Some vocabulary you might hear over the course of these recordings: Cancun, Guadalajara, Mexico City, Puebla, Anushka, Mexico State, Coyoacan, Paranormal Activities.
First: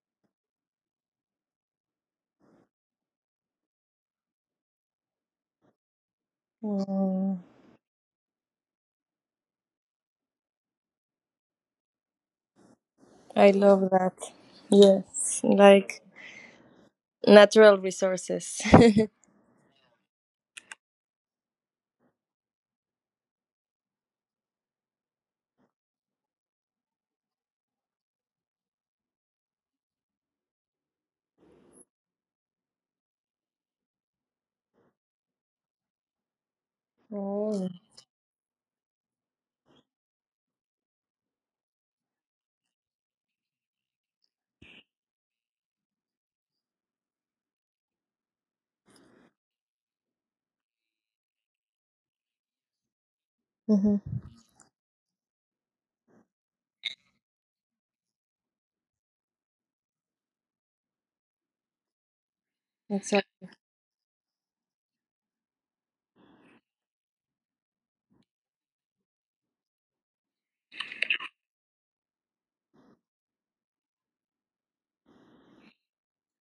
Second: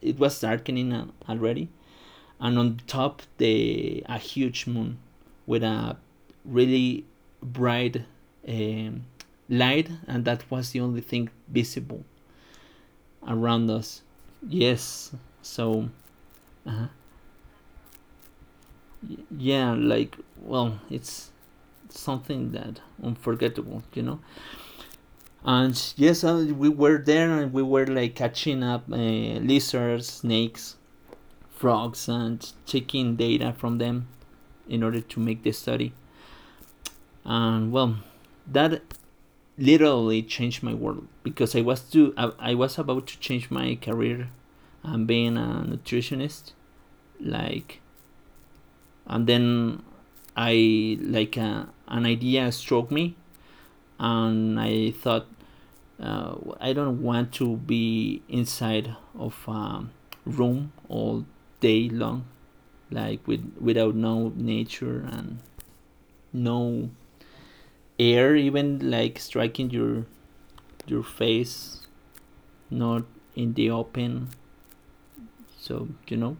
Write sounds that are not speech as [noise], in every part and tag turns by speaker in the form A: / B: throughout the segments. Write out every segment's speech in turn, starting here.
A: it was darkening already, and on top the a huge moon with a really
B: Mm,
A: bright um, light, and that was the only thing visible
B: I
A: around
B: love
A: us.
B: that.
A: Yes,
B: Yes.
A: so
B: Like
A: uh,
B: natural resources.
A: yeah, like, well, it's something that unforgettable. And yes, we were there, and we were like catching up lizards, snakes, frogs, and taking data from them in order to make the study.
B: [laughs] Oh.
A: And well, that literally changed my world because I was about to change my career and being a nutritionist, like, and then I like a an idea struck me,
B: Mm-hmm.
A: and I thought, I don't want to be inside of a room all day long, like,
B: Exactly.
A: with without no nature and no air, even like striking your face, not in the open, so you know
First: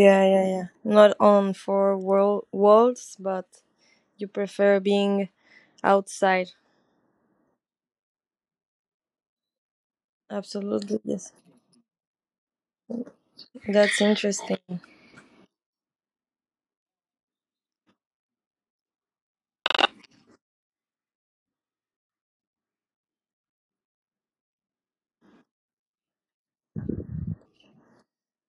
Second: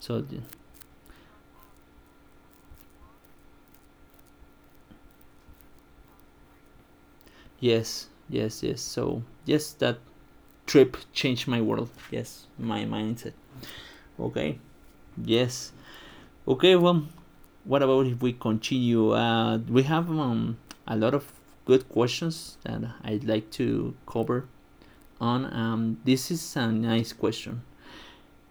A: so
B: yeah, yeah. Not on walls, but you prefer being outside.
A: yes, yes, yes, so yes, that trip
B: Absolutely, yes.
A: changed my world. Yes, my mindset.
B: That's
A: Okay.
B: interesting.
A: Yes. Okay, well, what about if we continue? We have a lot of good questions that I'd like to cover on. This is a nice question.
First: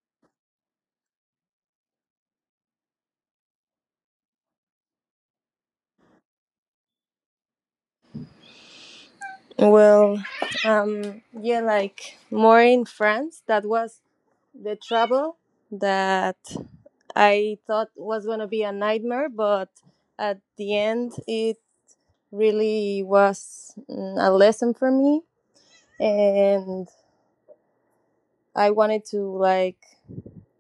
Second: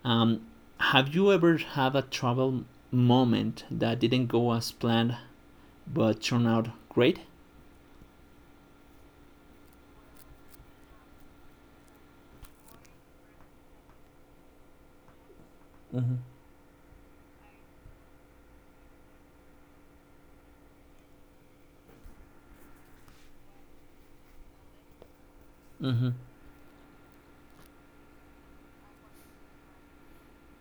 A: um have you ever had a travel moment that didn't go as planned but turned out great?
B: Well, yeah, like more in France. That was the trouble
A: Mm-hmm.
B: that I thought was gonna be a nightmare, but at the end, it really was a lesson for me,
A: Mm-hmm.
B: and I wanted to like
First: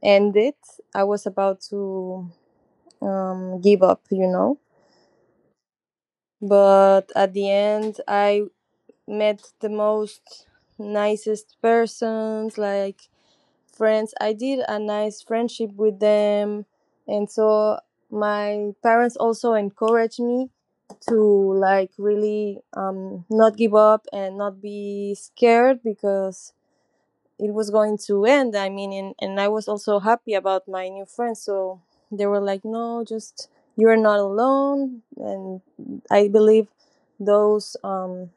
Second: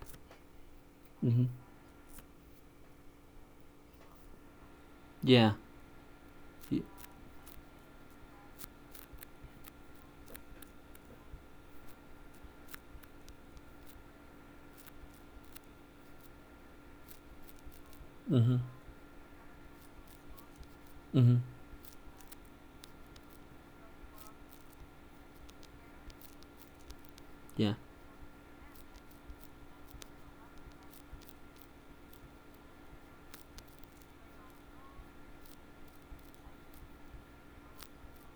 B: end it. I was
A: Mm-hmm.
B: about to give up, you know,
A: Yeah. Y-
B: but at the end, I met the most nicest persons, like friends. I did a nice friendship with them, and so
A: Mm-hmm.
B: my parents also encouraged me to
A: Mm-hmm.
B: like really not give up and not be scared because it was
A: Yeah.
B: going to end. I mean, and I was also happy about my new friends, so they were like, "No, just you're not alone," and I believe those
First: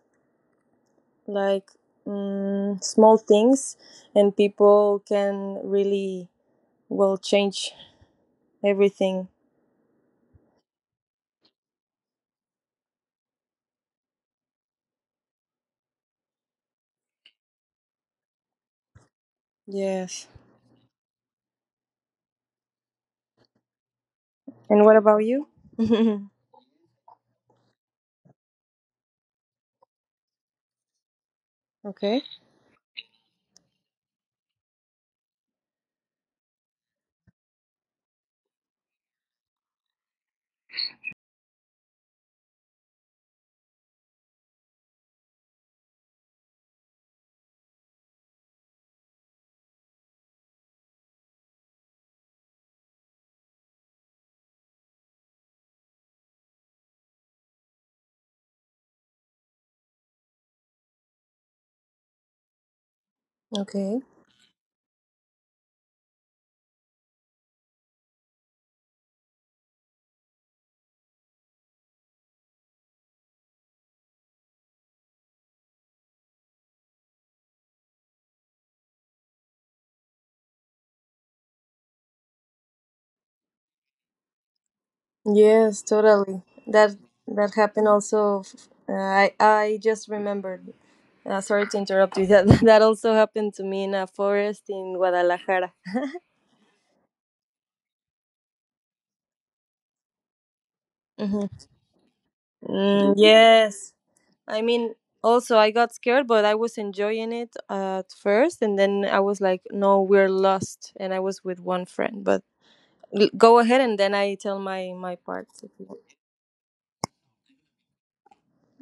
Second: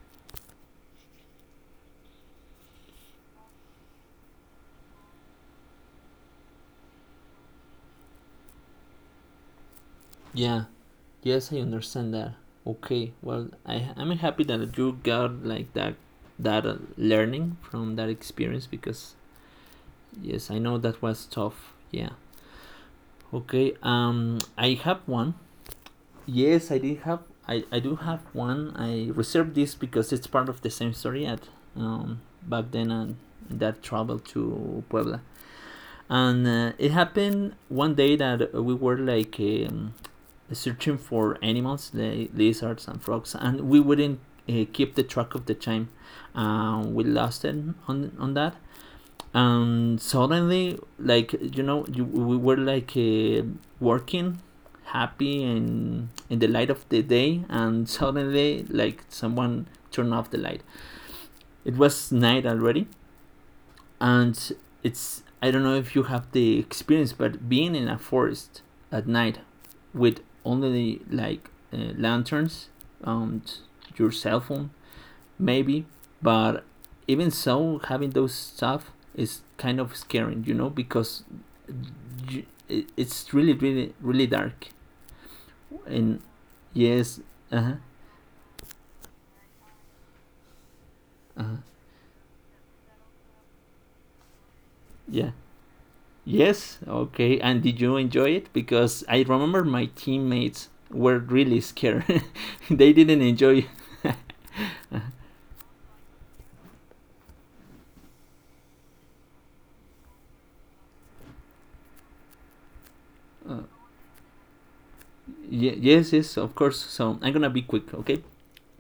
B: like small things and people can really will change everything.
A: Yeah. Yes, I understand that. Okay. Well, I'm happy that you got like that learning from that experience because
B: Yes.
A: yes, I know that was tough. Yeah. Okay. I
B: And what
A: have
B: about
A: one.
B: you? [laughs]
A: Yes, I do have one. I reserved this because it's part of the same story at
B: Okay.
A: back then, and that travel to Puebla. And it happened one day that we were like searching for animals, lizards and frogs, and we wouldn't keep the track of the time. We lost it on that, and suddenly, like, you know, we were like, working, happy and in the light of the day, and suddenly, like, someone turned off the light. It was night already,
B: Okay.
A: and it's I don't know if you have the experience, but being in a forest at night with only like, lanterns and your cell phone, maybe, but even so, having those stuff is kind of scary, you know, because it's really, really, really dark.
B: Yes,
A: And
B: totally. That
A: yes.
B: that
A: Uh huh.
B: happened also. I just remembered.
A: Uh huh.
B: Sorry to interrupt you. That [laughs] that also happened to me in a forest in
A: Yeah.
B: Guadalajara.
A: Yes. Okay. And did you enjoy it? Because I remember my teammates were
B: Mhm.
A: really scared. [laughs] [laughs] They
B: Mm,
A: didn't enjoy.
B: yes. I mean, also I got scared, but I was enjoying it at first, and then I was like, "No, we're lost," and I was with one friend. But go
A: Uh,
B: ahead, and then I tell my part.
A: yes, yes, of course. So I'm gonna be quick, okay?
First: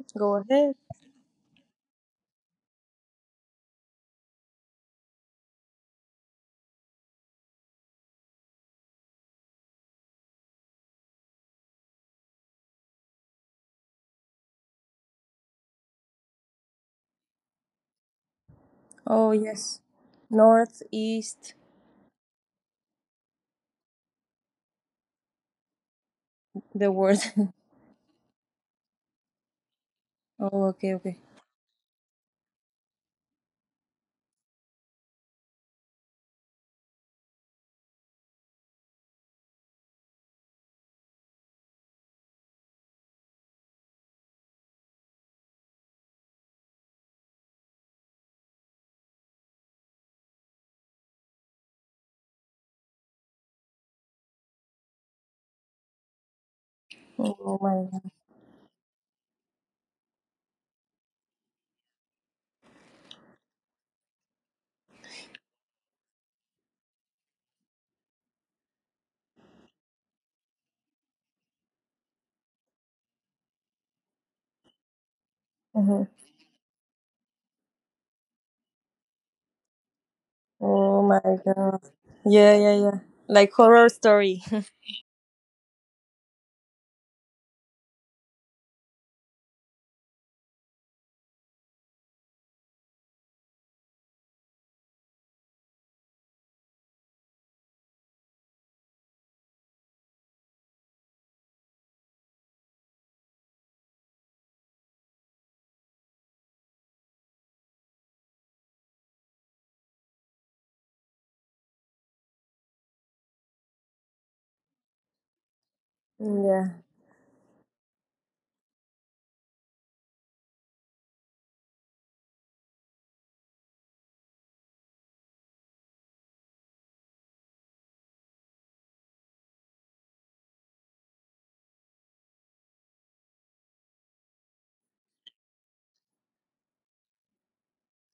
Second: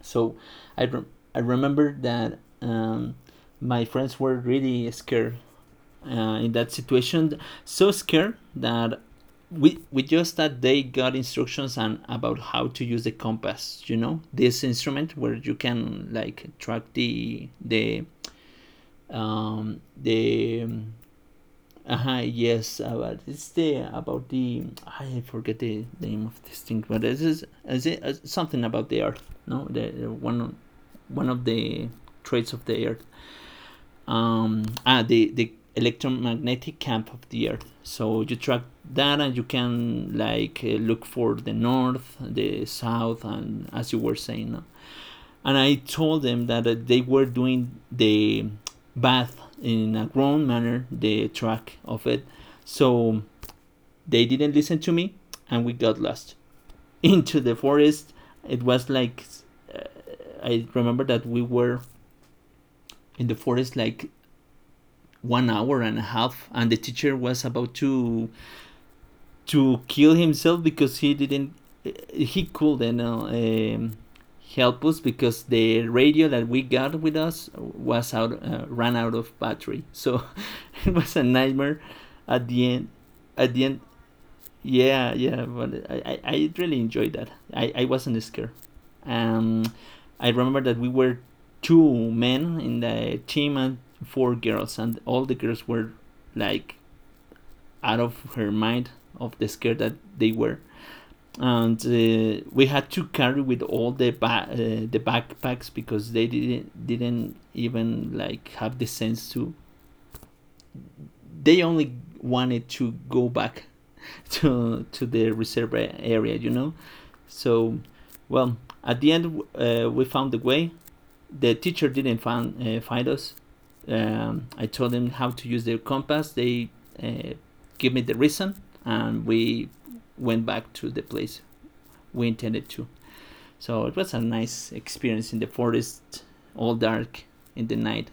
A: So
B: Go ahead.
A: I rem- I remember that, my friends were really scared in that situation, so scared that we just that they got instructions and about how to use the compass. You know, this instrument where you can like track the the
B: Oh,
A: um,
B: yes.
A: the um,
B: North, east,
A: Uh-huh, yes, about it's the about the I forget the name of this thing,
B: the
A: but this
B: word. [laughs]
A: is it is something about the earth? No, the one
B: Oh, okay, okay.
A: one of the traits of the earth. The electromagnetic camp of the earth. So you track that, and you can like, look for the north, the south, and as you were saying, no? And I told them that they were doing the bath in a grown manner, the track of it. So they didn't listen to me, and we got lost [laughs] into the
B: Oh my
A: forest.
B: god.
A: It was like, uh, I remember that we were in the forest like 1 hour and a half, and the teacher was about to kill himself because he couldn't, help us because the
B: Mhm.
A: radio that we got with us was out ran out of battery, so [laughs] it
B: Oh
A: was a
B: my
A: nightmare
B: god.
A: at
B: Yeah,
A: the
B: yeah,
A: end.
B: yeah. Like
A: at the end
B: horror story.
A: Yeah, yeah, but I really enjoyed that. I wasn't scared. Um, I remember that we were two men in the team and four girls, and all the girls were like out of her mind of the scare that they were. And we had to carry with all the backpacks because they didn't even like have the sense to. They only wanted to go back [laughs] to the reserve
B: [laughs]
A: area, you know.
B: Yeah.
A: So, well, at the end, we found the way. The teacher didn't find us. I told them how to use their compass. They uh, gave me the reason, and we went back to the place we intended to. So it was a nice experience in the forest, all dark in the night.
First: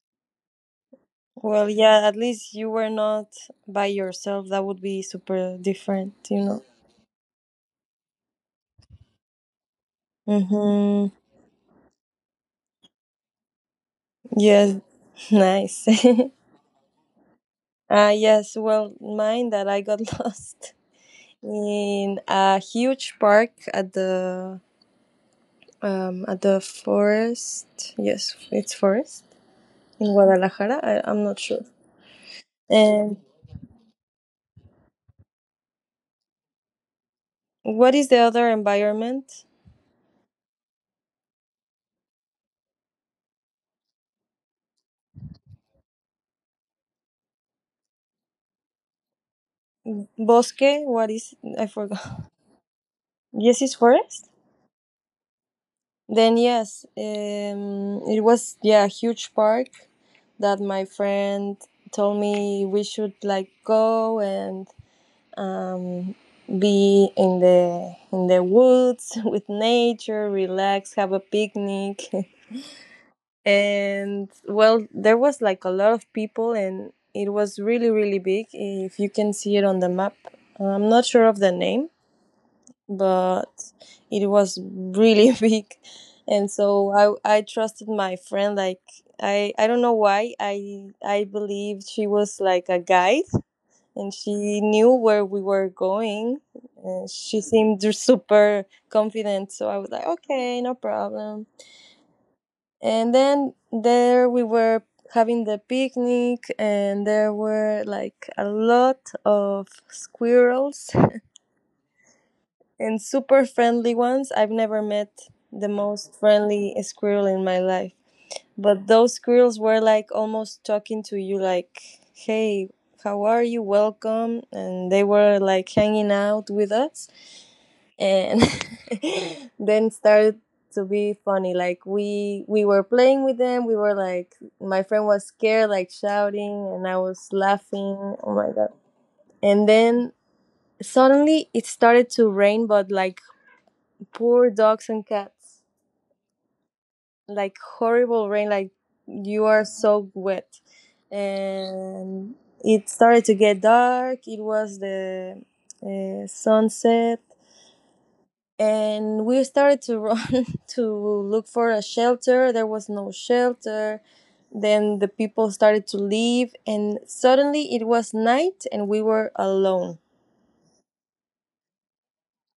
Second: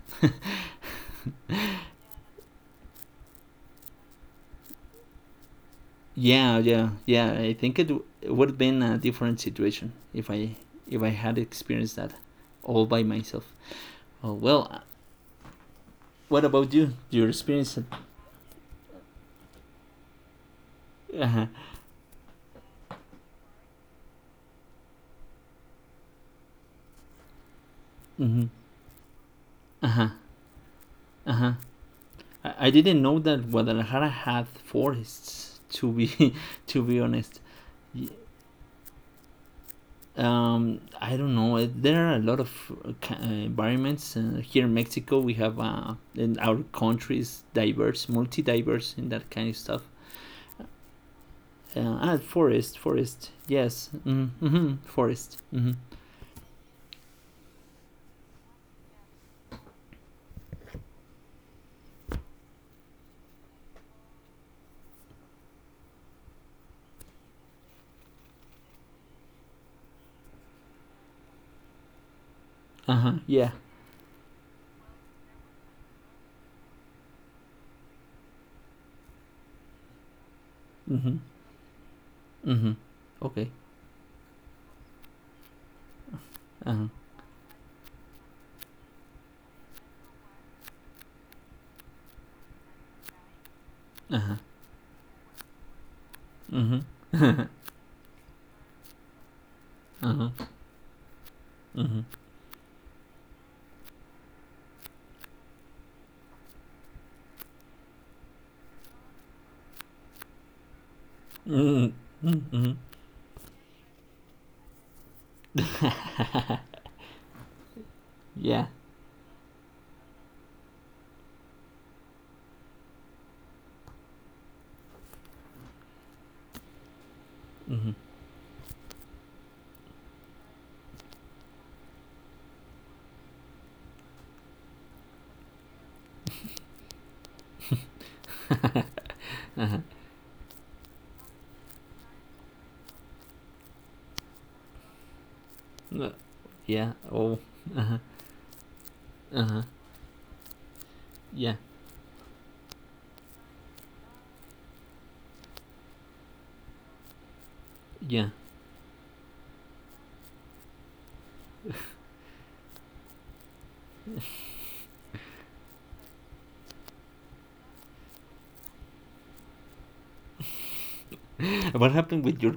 B: Well, yeah, at least you were not by yourself. That would be super different, you
A: Yeah,
B: know.
A: yeah, yeah. I think it would have been a different situation if I
B: Mm-hmm.
A: had experienced that all by myself. Oh,
B: Yes,
A: well,
B: [laughs] nice. [laughs]
A: what about you? Your experience?
B: Uh, yes, well, mine that I got [laughs] lost
A: Uh huh.
B: in a huge park at the forest. Yes,
A: Hmm.
B: it's forest
A: Uh huh.
B: in Guadalajara. I'm
A: Uh
B: not
A: huh.
B: sure.
A: I didn't
B: And
A: know that Guadalajara had forests. To be [laughs] to be honest,
B: what is the other environment?
A: I don't know. There are a lot of environments here in Mexico. We have in our country is diverse, multi-diverse in that kind of stuff.
B: Bosque. What is? I
A: Uh,
B: forgot.
A: ah,
B: [laughs]
A: forest, forest.
B: Yes, it's
A: Yes.
B: forest.
A: Mm-hmm. Mm-hmm. Forest. Mm-hmm.
B: Then yes, it was yeah a huge park that my friend told me we should like go and um, be in the woods [laughs] with nature, relax, have a picnic. [laughs]
A: Uh huh. Yeah.
B: And well, there was like a lot of people, and it was really, really big. If you can see it on the map, I'm not
A: Mm-hmm.
B: sure of the name,
A: Mm-hmm.
B: but
A: Okay.
B: it was really [laughs] big. And
A: Uh huh.
B: so I trusted my friend. Like, I don't know why I believed she was like a guide and
A: Uh huh.
B: she knew where we were going,
A: Mm-hmm.
B: and she seemed super confident. So I was like,
A: Uh huh.
B: okay, no problem.
A: Mm-hmm.
B: And then there we were, having the picnic, and there were like a lot of squirrels,
A: Mm-hmm. Mm-hmm.
B: and super friendly ones. I've never met the most friendly squirrel in my life,
A: Yeah.
B: but those squirrels were like almost talking to you, like, hey, how are you? Welcome. And they were like hanging out with us,
A: Mm-hmm.
B: and [laughs] then started to be funny. Like, we were playing with them. We were like, my friend was scared, like shouting, and I was laughing. Oh my god. And then suddenly it started to rain, but like poor dogs and cats,
A: Yeah. Oh.
B: like horrible rain, like you
A: Uh huh.
B: are so wet.
A: Yeah.
B: And it started to get dark. It was the sunset,
A: Yeah.
B: and we started to run [laughs] to look for a shelter. There was no shelter. Then the people started to leave, and suddenly it was night and we were alone.
A: What happened with your?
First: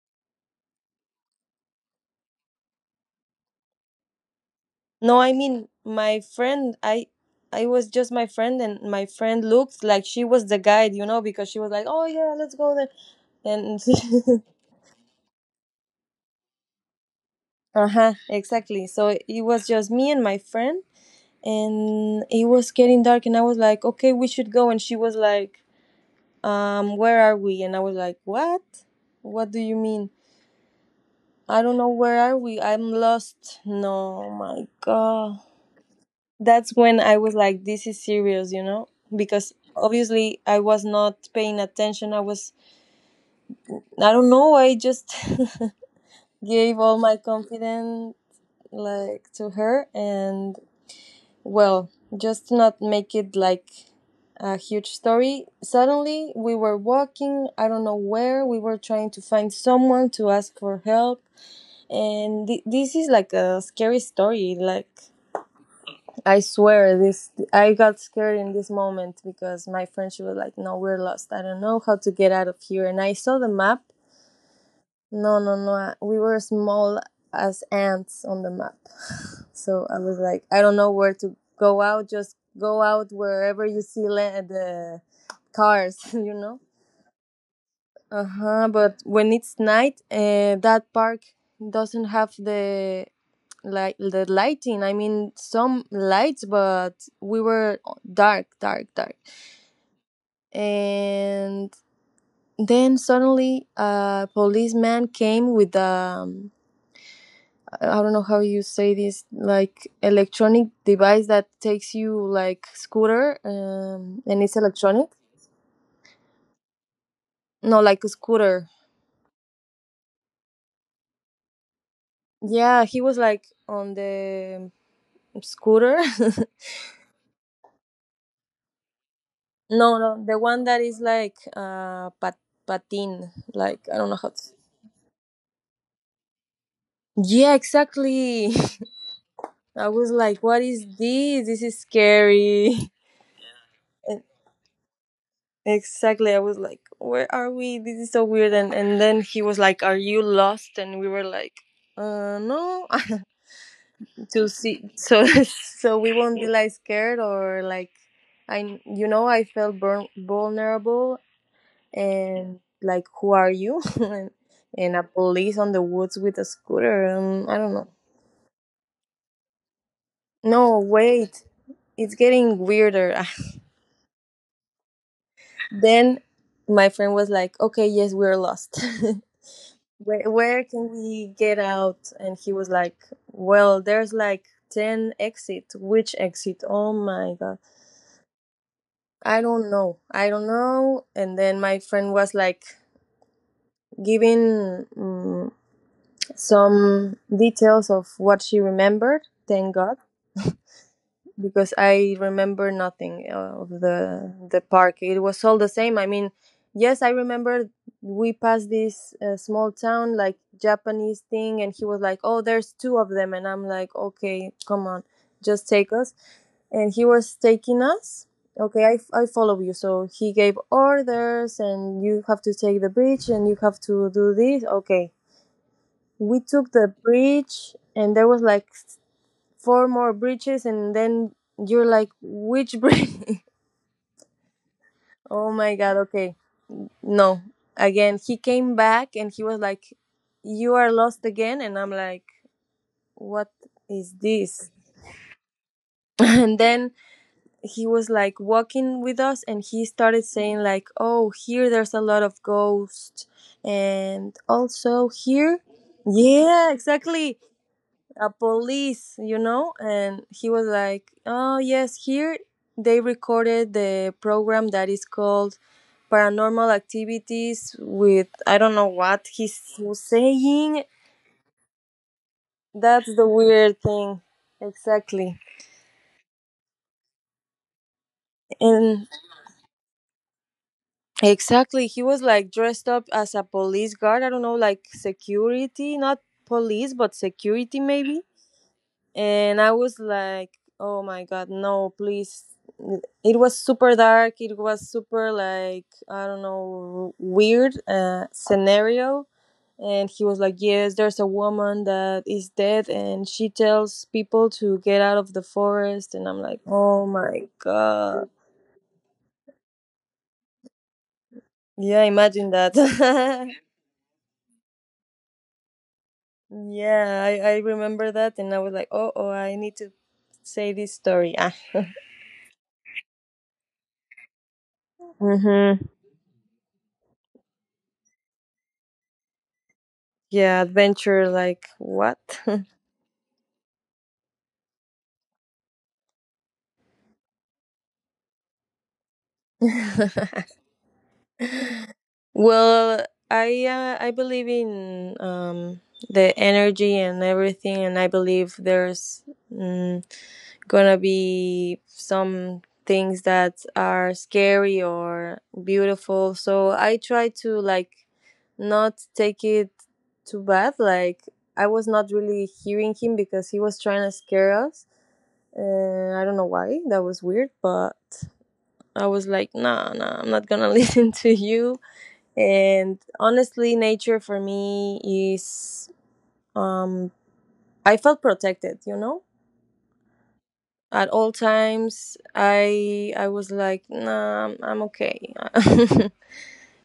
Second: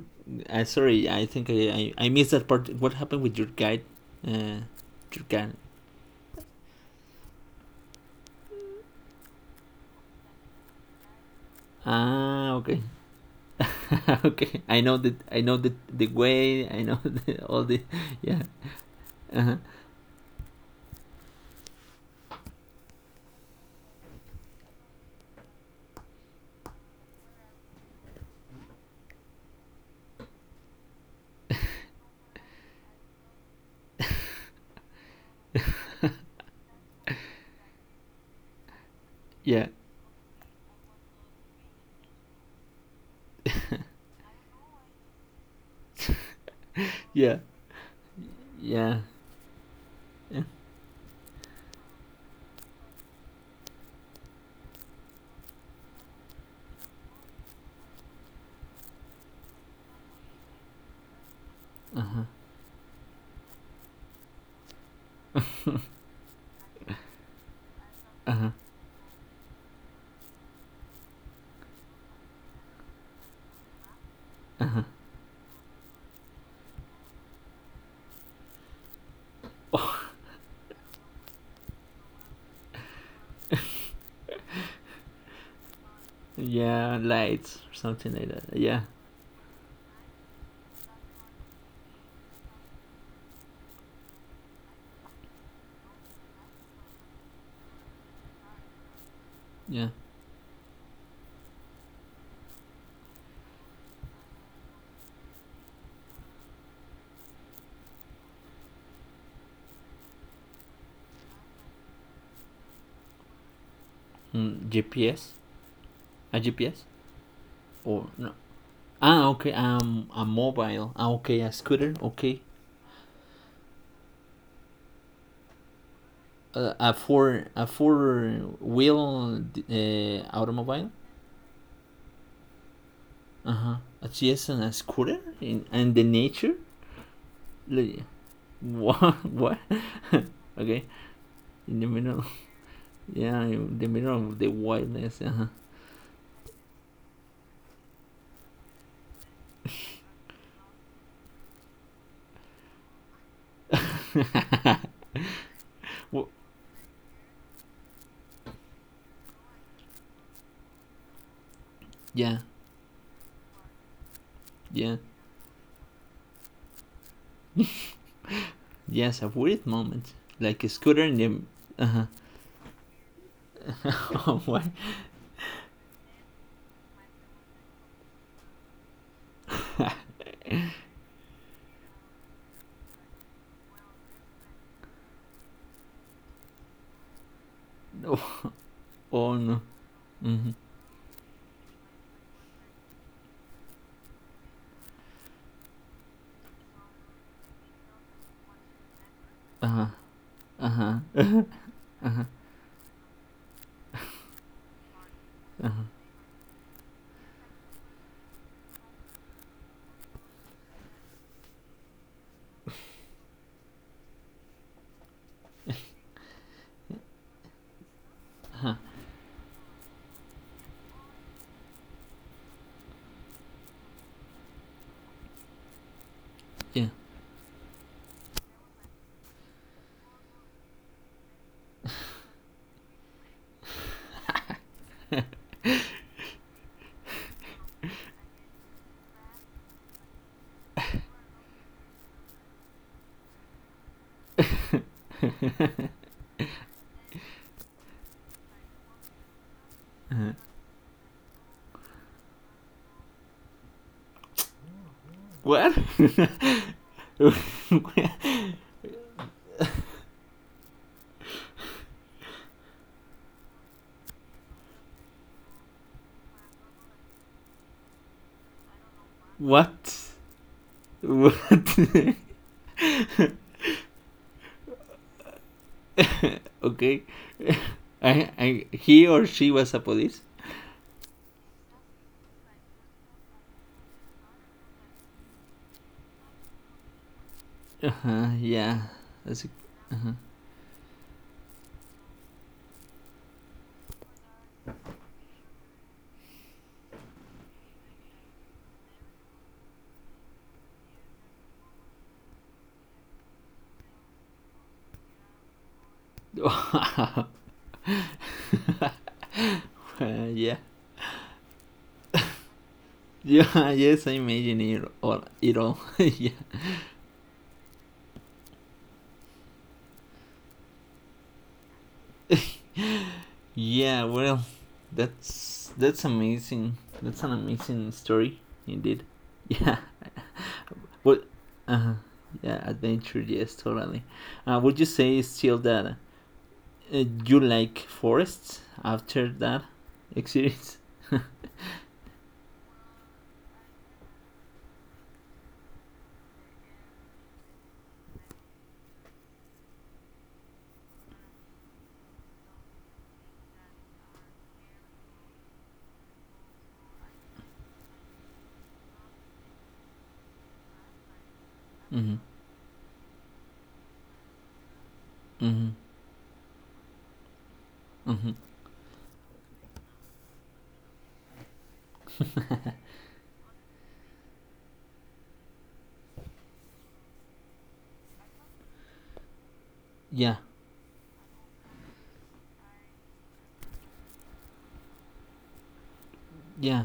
A: Sorry, I think I missed that part. What happened with your guide? Uh,
B: No,
A: your
B: I
A: guide.
B: mean, my friend, I was just my friend, and my friend looked like she was the guide, you know, because she was like, oh yeah, let's
A: Ah.
B: go
A: Okay.
B: there. And
A: [laughs] Okay. I know that. I know the way. I know [laughs] all
B: [laughs]
A: the.
B: uh-huh,
A: Yeah.
B: exactly. So
A: Uh
B: it
A: huh.
B: was just me and my friend, and it was getting dark, and I was like, okay, we should go. And she was like, um, where are we? And I was like, what do you mean? I don't know where are we. I'm lost. No, my god.
A: [laughs]
B: That's when I was like, this is serious, you know, because
A: Yeah.
B: obviously I was not paying attention. I was,
A: [laughs]
B: I don't know, I just [laughs] gave all my
A: Yeah.
B: confidence like to her. And well, just to not make it like a huge story, suddenly we were walking, I don't know where, we were trying to find someone to ask for help.
A: Uh huh.
B: And this is like a scary story. Like, I swear, this I got scared in this moment because my friend, she was like, No, we're lost. I don't know how to get out of here. And I saw the map.
A: Uh huh.
B: No, no, no. We were small as ants on the map. [laughs] So I was like, I don't know where to go out. Just go out wherever you see the cars, [laughs] you know?
A: Yeah, lights or something
B: Uh
A: like that.
B: huh.
A: Yeah,
B: But when it's night, that park doesn't have the like the lighting. I mean, some lights, but we were dark, dark, dark.
A: yeah.
B: And then suddenly, a policeman came with a, I don't know how you say this, like electronic device that takes you like scooter, and it's
A: Mm,
B: electronic.
A: GPS, a GPS
B: No, like
A: or
B: a
A: no?
B: scooter.
A: Ah, okay. A mobile. Ah, okay, a scooter. Okay,
B: Yeah, he was like on the scooter. [laughs]
A: a four wheel
B: No, no, the one that
A: automobile.
B: is like uh, pat- patin.
A: Uh huh.
B: Like, I
A: A
B: don't know how. To...
A: GPS and a scooter in and the nature.
B: Yeah,
A: Like,
B: exactly. [laughs]
A: what? [laughs] What?
B: I was like,
A: [laughs]
B: what
A: Okay,
B: is this? This is
A: in the middle. [laughs]
B: scary. [laughs]
A: Yeah, in the middle
B: And
A: of the wilderness. Uh
B: exactly, I was like, where are we? This is so weird. And then he was like, are you lost? And we were like, no. [laughs] To
A: huh.
B: see. So, [laughs] so we won't be
A: [laughs]
B: like scared or like, I, you know, I felt burn, vulnerable
A: Yeah,
B: and like, who are you? [laughs] And
A: yeah.
B: a police on the woods with a scooter. I don't know.
A: Yes, a weird moment. Like a
B: No,
A: scooter in
B: wait.
A: the. Uh huh.
B: It's getting weirder.
A: [laughs] Oh, what?
B: [laughs] Then my friend was like, okay, yes, we're lost. [laughs] Where can we get out? And he was like, well, there's like 10 exit. Which exit? Oh my God.
A: Oh, oh
B: I
A: no.
B: don't know. I don't
A: Mm-hmm.
B: know. And then my friend was like giving some details of what she remembered.
A: Uh
B: Thank
A: huh.
B: God.
A: Uh huh.
B: Because I remember nothing of the park. It was all
A: Uh
B: the
A: huh.
B: same. I mean, yes, I remember we passed this small town like Japanese thing, and he was like, "Oh, there's two of them," and I'm like, "Okay, come on, just take us." And he was taking us. Okay, I follow you. So he gave orders, and you have to take the bridge, and you have to do this. Okay, we took
A: Yeah.
B: the bridge, and there was like four more breaches, and then you're like, which breach? [laughs] Oh my god. Okay, no, again he came back, and he was like, you are lost again. And I'm like, what is this?
A: [laughs]
B: [laughs] And then he was like walking with us, and he started saying like, oh, here there's a lot of ghosts, and also here.
A: What?
B: [laughs]
A: [laughs]
B: Yeah, exactly. A police, you know, and he was like, "Oh yes, here they recorded the program that is called Paranormal Activities with I don't know what he
A: What?
B: was saying.
A: What?
B: That's the weird thing." Exactly.
A: [laughs] Okay. He
B: And
A: or she was a police?
B: exactly, he was like dressed up as a police guard. I don't know, like security, not police, but security
A: Uh
B: maybe.
A: huh. Yeah. That's a.
B: And I was
A: Uh-huh.
B: like, oh my god, no, please. It was super dark. It was super like, I don't know, weird scenario, and he was like, yes, there's a woman that is dead, and she tells people to get out of the forest, and I'm like, oh my god, yeah, imagine that.
A: [laughs] Yeah. Yes, I imagine it all. It all. [laughs] Yeah.
B: [laughs] Yeah, I remember that, and I was like, oh, oh, I need to say this story. Ah.
A: [laughs] Yeah, well, that's
B: Hmm.
A: that's amazing. That's an amazing story indeed. Yeah. [laughs]
B: Yeah,
A: Well,
B: adventure, like
A: uh,
B: what?
A: yeah, adventure. Yes, totally. Would you say still that you like forests after that
B: [laughs]
A: experience? [laughs]
B: Well, I believe in the energy and everything, and I believe there's mm, gonna be some things that are scary or beautiful. So I try to like not take it too bad. Like I was not
A: Mm-hmm.
B: really hearing him because he was trying to scare us,
A: Mm-hmm.
B: and I don't know why. That was weird, but
A: Mm-hmm.
B: I was like, nah, nah, I'm not gonna [laughs] listen to you. And honestly, nature for me is, um, I felt protected, you know.
A: Yeah.
B: At all times, I was like, nah, I'm okay. [laughs]
A: Yeah.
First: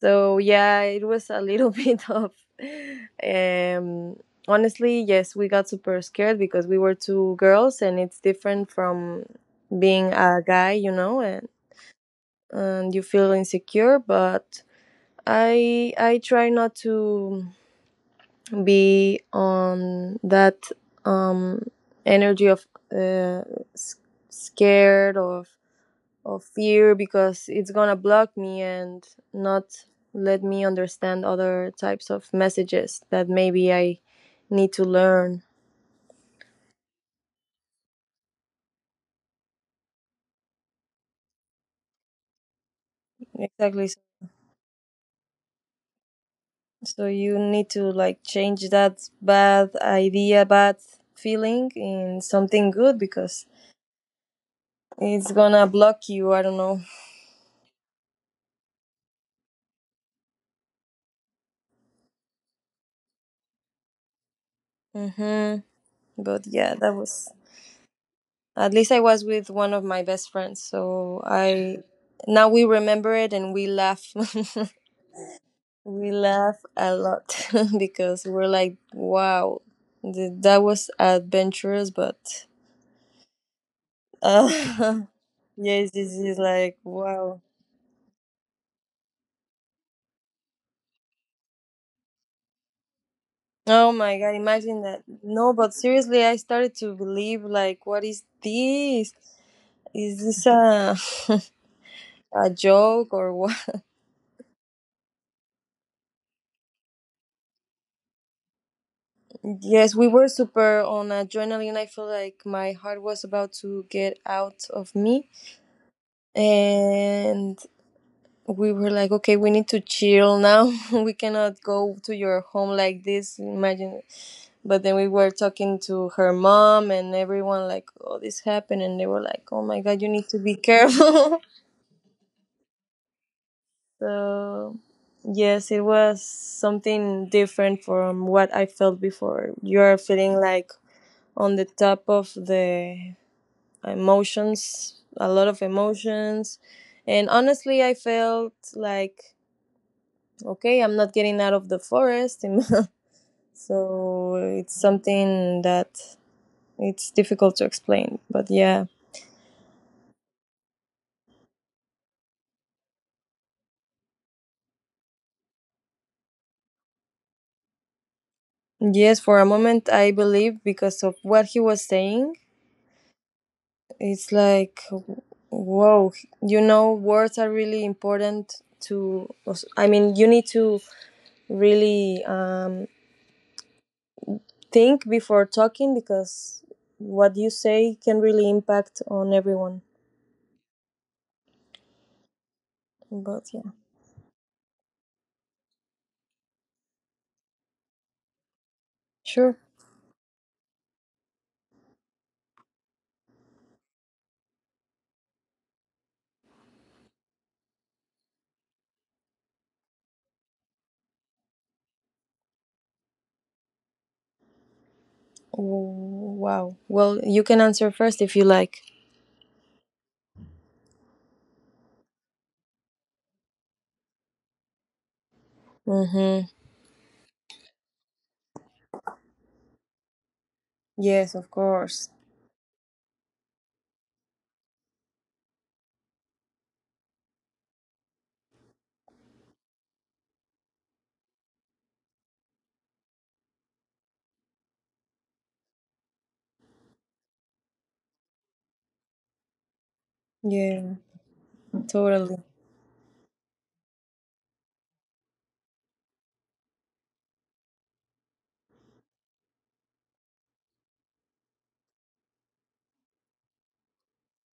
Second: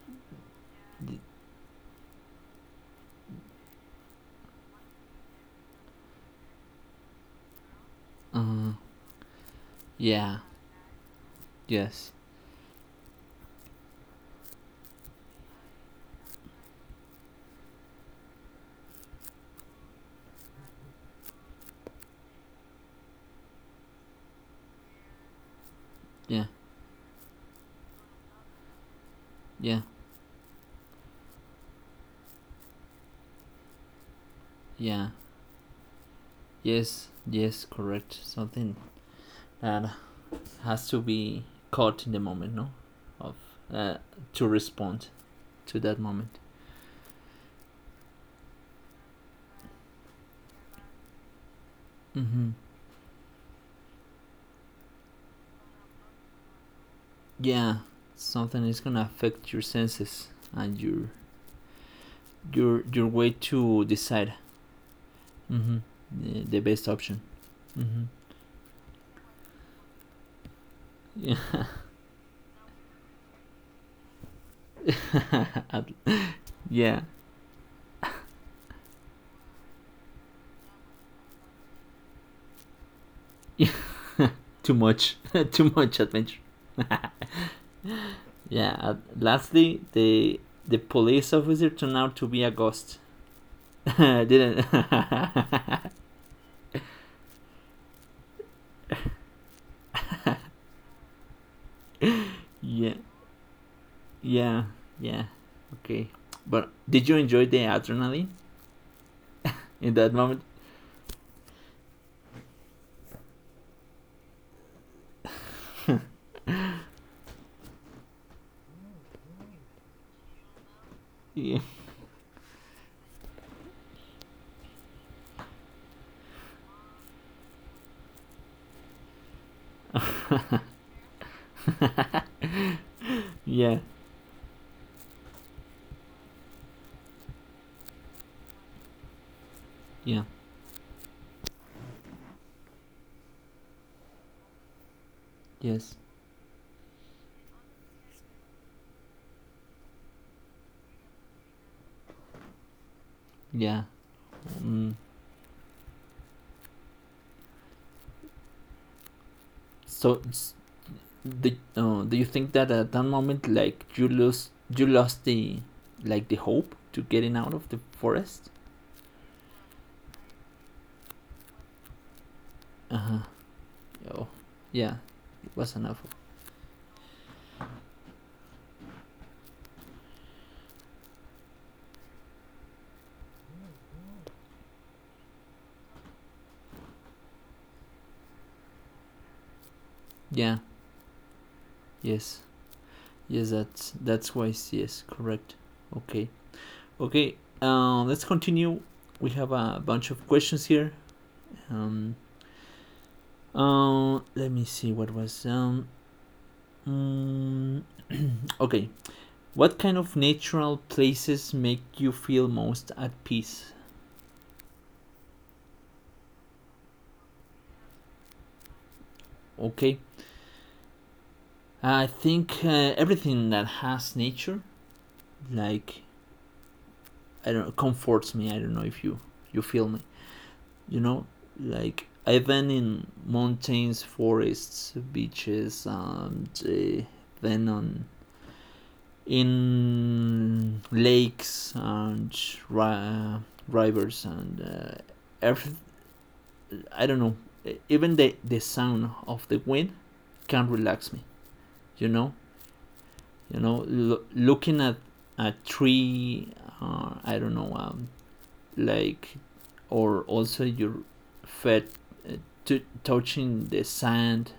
B: So yeah, it
A: D-
B: was a little [laughs] bit of, um, honestly, yes, we got super scared because we were two girls, and it's different
A: Uh,
B: from being
A: yeah.
B: a guy, you know,
A: Yes.
B: and you feel insecure, but I try not to be on that um, energy of uh, s- scared of
A: Yeah.
B: fear because it's gonna block me and
A: Yeah.
B: not let me understand other types of messages that maybe I need to
A: Yeah.
B: learn.
A: Yes. Yes. Correct. Something that has to be caught in the moment, no, of
B: Exactly.
A: uh,
B: So
A: to respond to that moment.
B: so you need to like change that bad idea, bad feeling in
A: Mm-hmm.
B: something good because it's gonna block you. I don't know.
A: Yeah, something is gonna affect your senses and your way to decide.
B: Mm-hmm.
A: Mm-hmm. the,
B: But
A: the
B: yeah,
A: best
B: that
A: option.
B: was
A: Mm-hmm.
B: at least I was with one of my best friends. So
A: Yeah.
B: I now we remember it and we laugh.
A: [laughs]
B: [laughs]
A: At-
B: We laugh a
A: yeah,
B: lot [laughs] because we're like, wow, that was adventurous, but uh,
A: too
B: [laughs]
A: much, [laughs] too
B: yes,
A: much
B: this is
A: adventure.
B: like, wow.
A: Yeah. Lastly, the police officer turned out to be a ghost.
B: Oh
A: [laughs]
B: my God,
A: Didn't.
B: imagine that.
A: [laughs]
B: No, but seriously, I started to believe like, what is this? Is this a [laughs] a
A: Yeah,
B: joke or what?
A: yeah, yeah. Okay. But did you enjoy the adrenaline
B: Yes,
A: in
B: we
A: that
B: were
A: moment?
B: super on adrenaline. I feel like my heart was about to get out of me. And we were like, okay, we need to chill now. [laughs] We
A: Yeah.
B: cannot go to your home like this. Imagine. But then we were talking to her mom and everyone, like, oh, this happened. And they were like, oh my God, you need to be
A: [laughs]
B: careful.
A: Yeah.
B: [laughs] So, yes, it was something different from what I felt before. You're
A: Yeah.
B: feeling like on the top of the emotions, a lot of
A: Yes.
B: emotions. And honestly, I felt like, okay, I'm not getting out of the forest. [laughs]
A: Yeah.
B: So it's
A: Mm.
B: something that it's difficult to explain. But yeah,
A: So, s- do you think that at that moment, like, you lost the, like, the hope to getting out of the forest?
B: yes, for a moment, I believed because of what he was saying,
A: Uh huh. Oh,
B: it's like,
A: yeah. It was enough.
B: whoa, you know, words are really important to, I mean, you need to really think before talking because what you say can really impact on everyone.
A: Yeah. Yes. Yes.
B: But yeah,
A: That's wise. Yes. Correct. Okay. Okay. Let's continue. We have
B: sure.
A: a bunch of questions here. Um, let me see what was mm, [clears throat] okay, what kind of natural places make you feel most at peace?
B: Oh, wow. Well, you can answer first if you like.
A: Okay, I think everything that has nature, like,
B: Mm-hmm.
A: I don't know, comforts me. I don't know if you feel me. You know,
B: Yes, of
A: like,
B: course.
A: I've been in mountains, forests, beaches, and then on in lakes and ri- uh, rivers and earth. I don't know. Even the sound of the wind can
B: Yeah,
A: relax me. You know.
B: totally.
A: Looking at a tree. I don't know, like, or also your feet, uh, touching the sand,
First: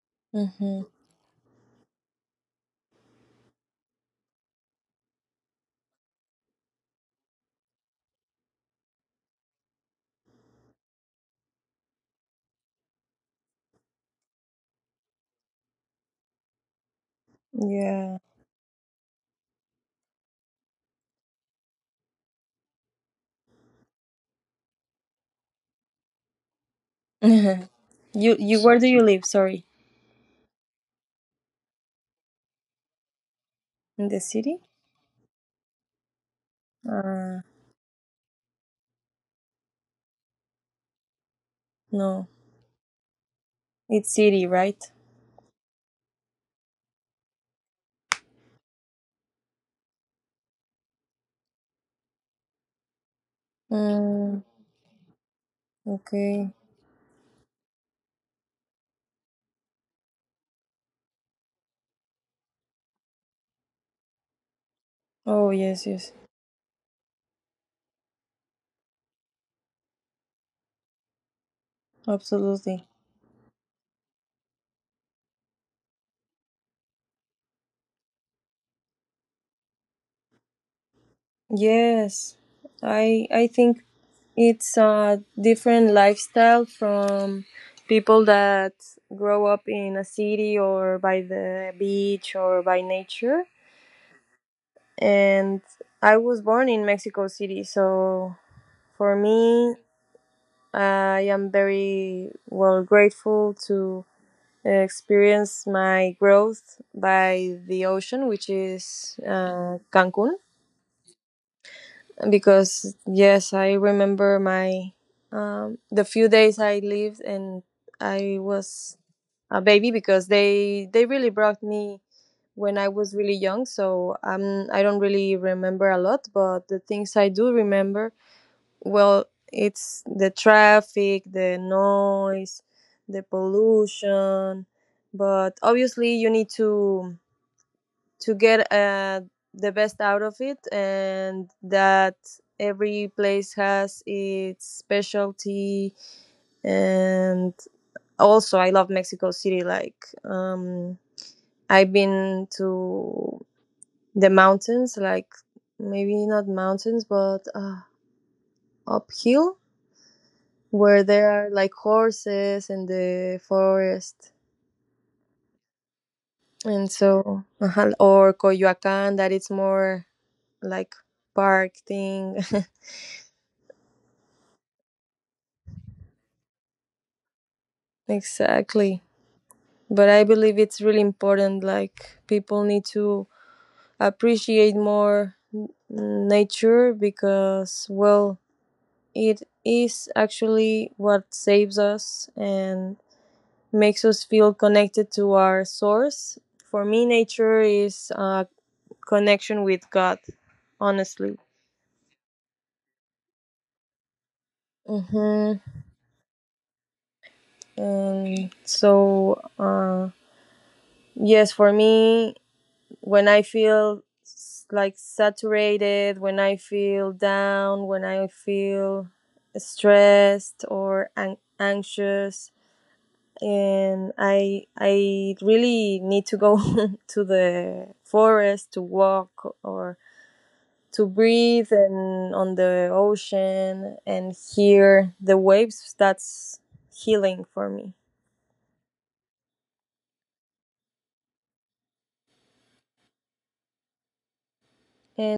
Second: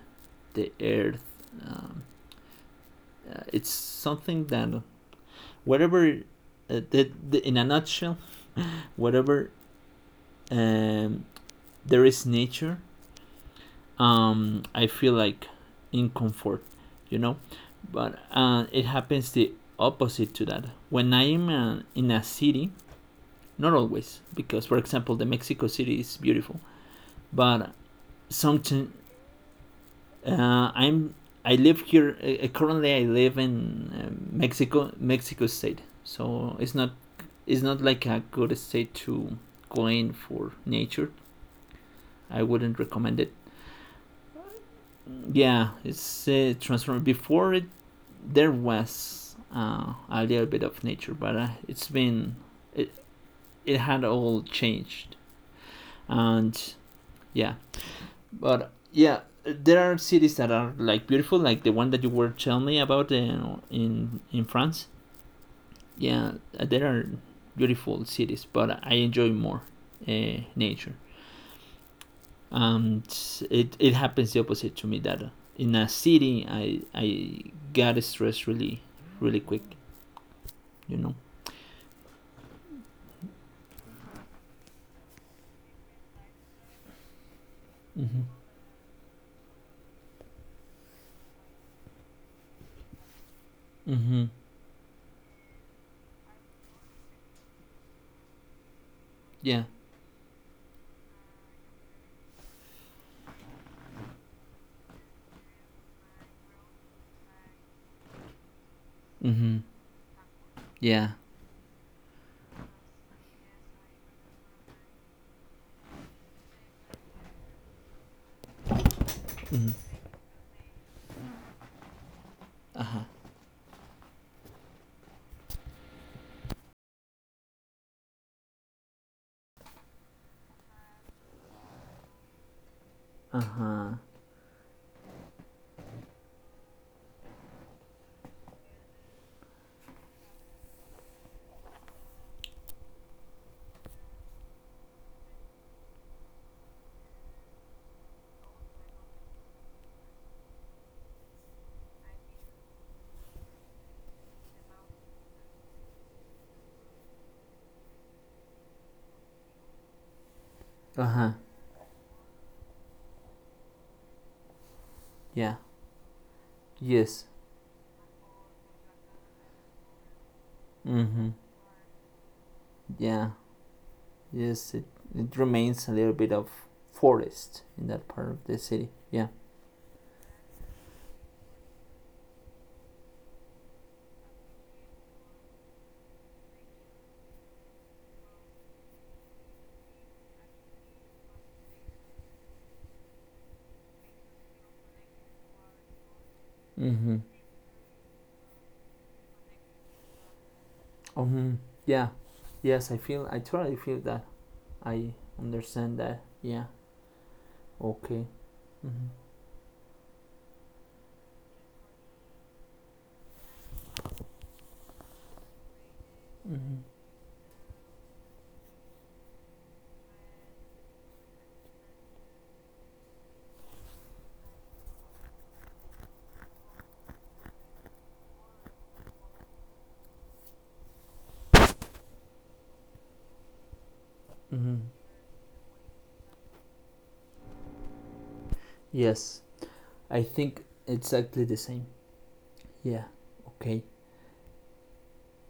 A: the
B: Mm-hmm.
A: earth. Um, it's something that whatever in a nutshell, whatever um, there is nature. I feel like in comfort, you know, but
B: Yeah.
A: it happens the opposite to that. When I am in a city, not always, because for example, the Mexico City is beautiful,
B: [laughs] you
A: but
B: you where do
A: something
B: you live? Sorry,
A: uh, I'm I live here currently. I live in
B: in the city?
A: Mexico, Mexico State, so
B: Uh,
A: it's not like a good state to go in for nature.
B: no,
A: I wouldn't recommend it.
B: it's city, right?
A: Yeah, it's transformed. Before it, there was a little bit of nature, but it's been it it had all
B: Mm,
A: changed.
B: okay.
A: And yeah, but yeah, there are cities that are like beautiful, like the one that you were telling me about in in France.
B: Oh yes, yes,
A: Yeah, there are beautiful cities, but I enjoy more nature.
B: absolutely.
A: And it happens the opposite to me that in a city I got stressed really, really quick, you know.
B: Yes, I think it's a different lifestyle from people
A: Mm-hmm.
B: that grow up in a city or by the beach or by nature.
A: Mm-hmm.
B: And I was born in Mexico City, so for
A: Yeah.
B: me, I am very well grateful to experience my growth by the ocean, which is
A: Mm-hmm.
B: Cancun,
A: Yeah.
B: because yes, I remember my the few days I lived and I was a
A: Hmm.
B: baby because they really brought me when I
A: Uh-huh.
B: was really young. So I don't really remember a lot, but the things I do remember, well, it's the traffic, the noise, the
A: Uh-huh.
B: pollution. But obviously you need to get the best out of it, and that every place has its specialty. And also I love Mexico City. Like, um, I've been to the mountains, like maybe not mountains but uphill, where there
A: Uh-huh.
B: are like horses in the forest,
A: Yeah.
B: and
A: Yes.
B: so or coyoacan that it's more like
A: Mm-hmm.
B: park thing. [laughs]
A: Yeah. Yes, it remains a little bit of forest in that part of the city.
B: Exactly.
A: Yeah.
B: But I believe it's really important. Like, people need to appreciate more nature because, well, it is actually what saves us and makes us feel connected to our source. For me,
A: Mm-hmm.
B: nature is a connection with God, honestly.
A: Mm-hmm. Yeah. Yes, I totally feel that. I
B: Mm-hmm.
A: understand that. Yeah. Okay.
B: And
A: Mm-hmm.
B: so, yes, for me, when I feel like saturated, when I
A: Mm-hmm.
B: feel down, when I feel stressed or anxious, and I really need to go [laughs] to the forest to walk or to breathe and on the ocean and
A: Mm-hmm.
B: hear the waves. That's healing for me.
A: Yes, I think exactly the same. Yeah, okay.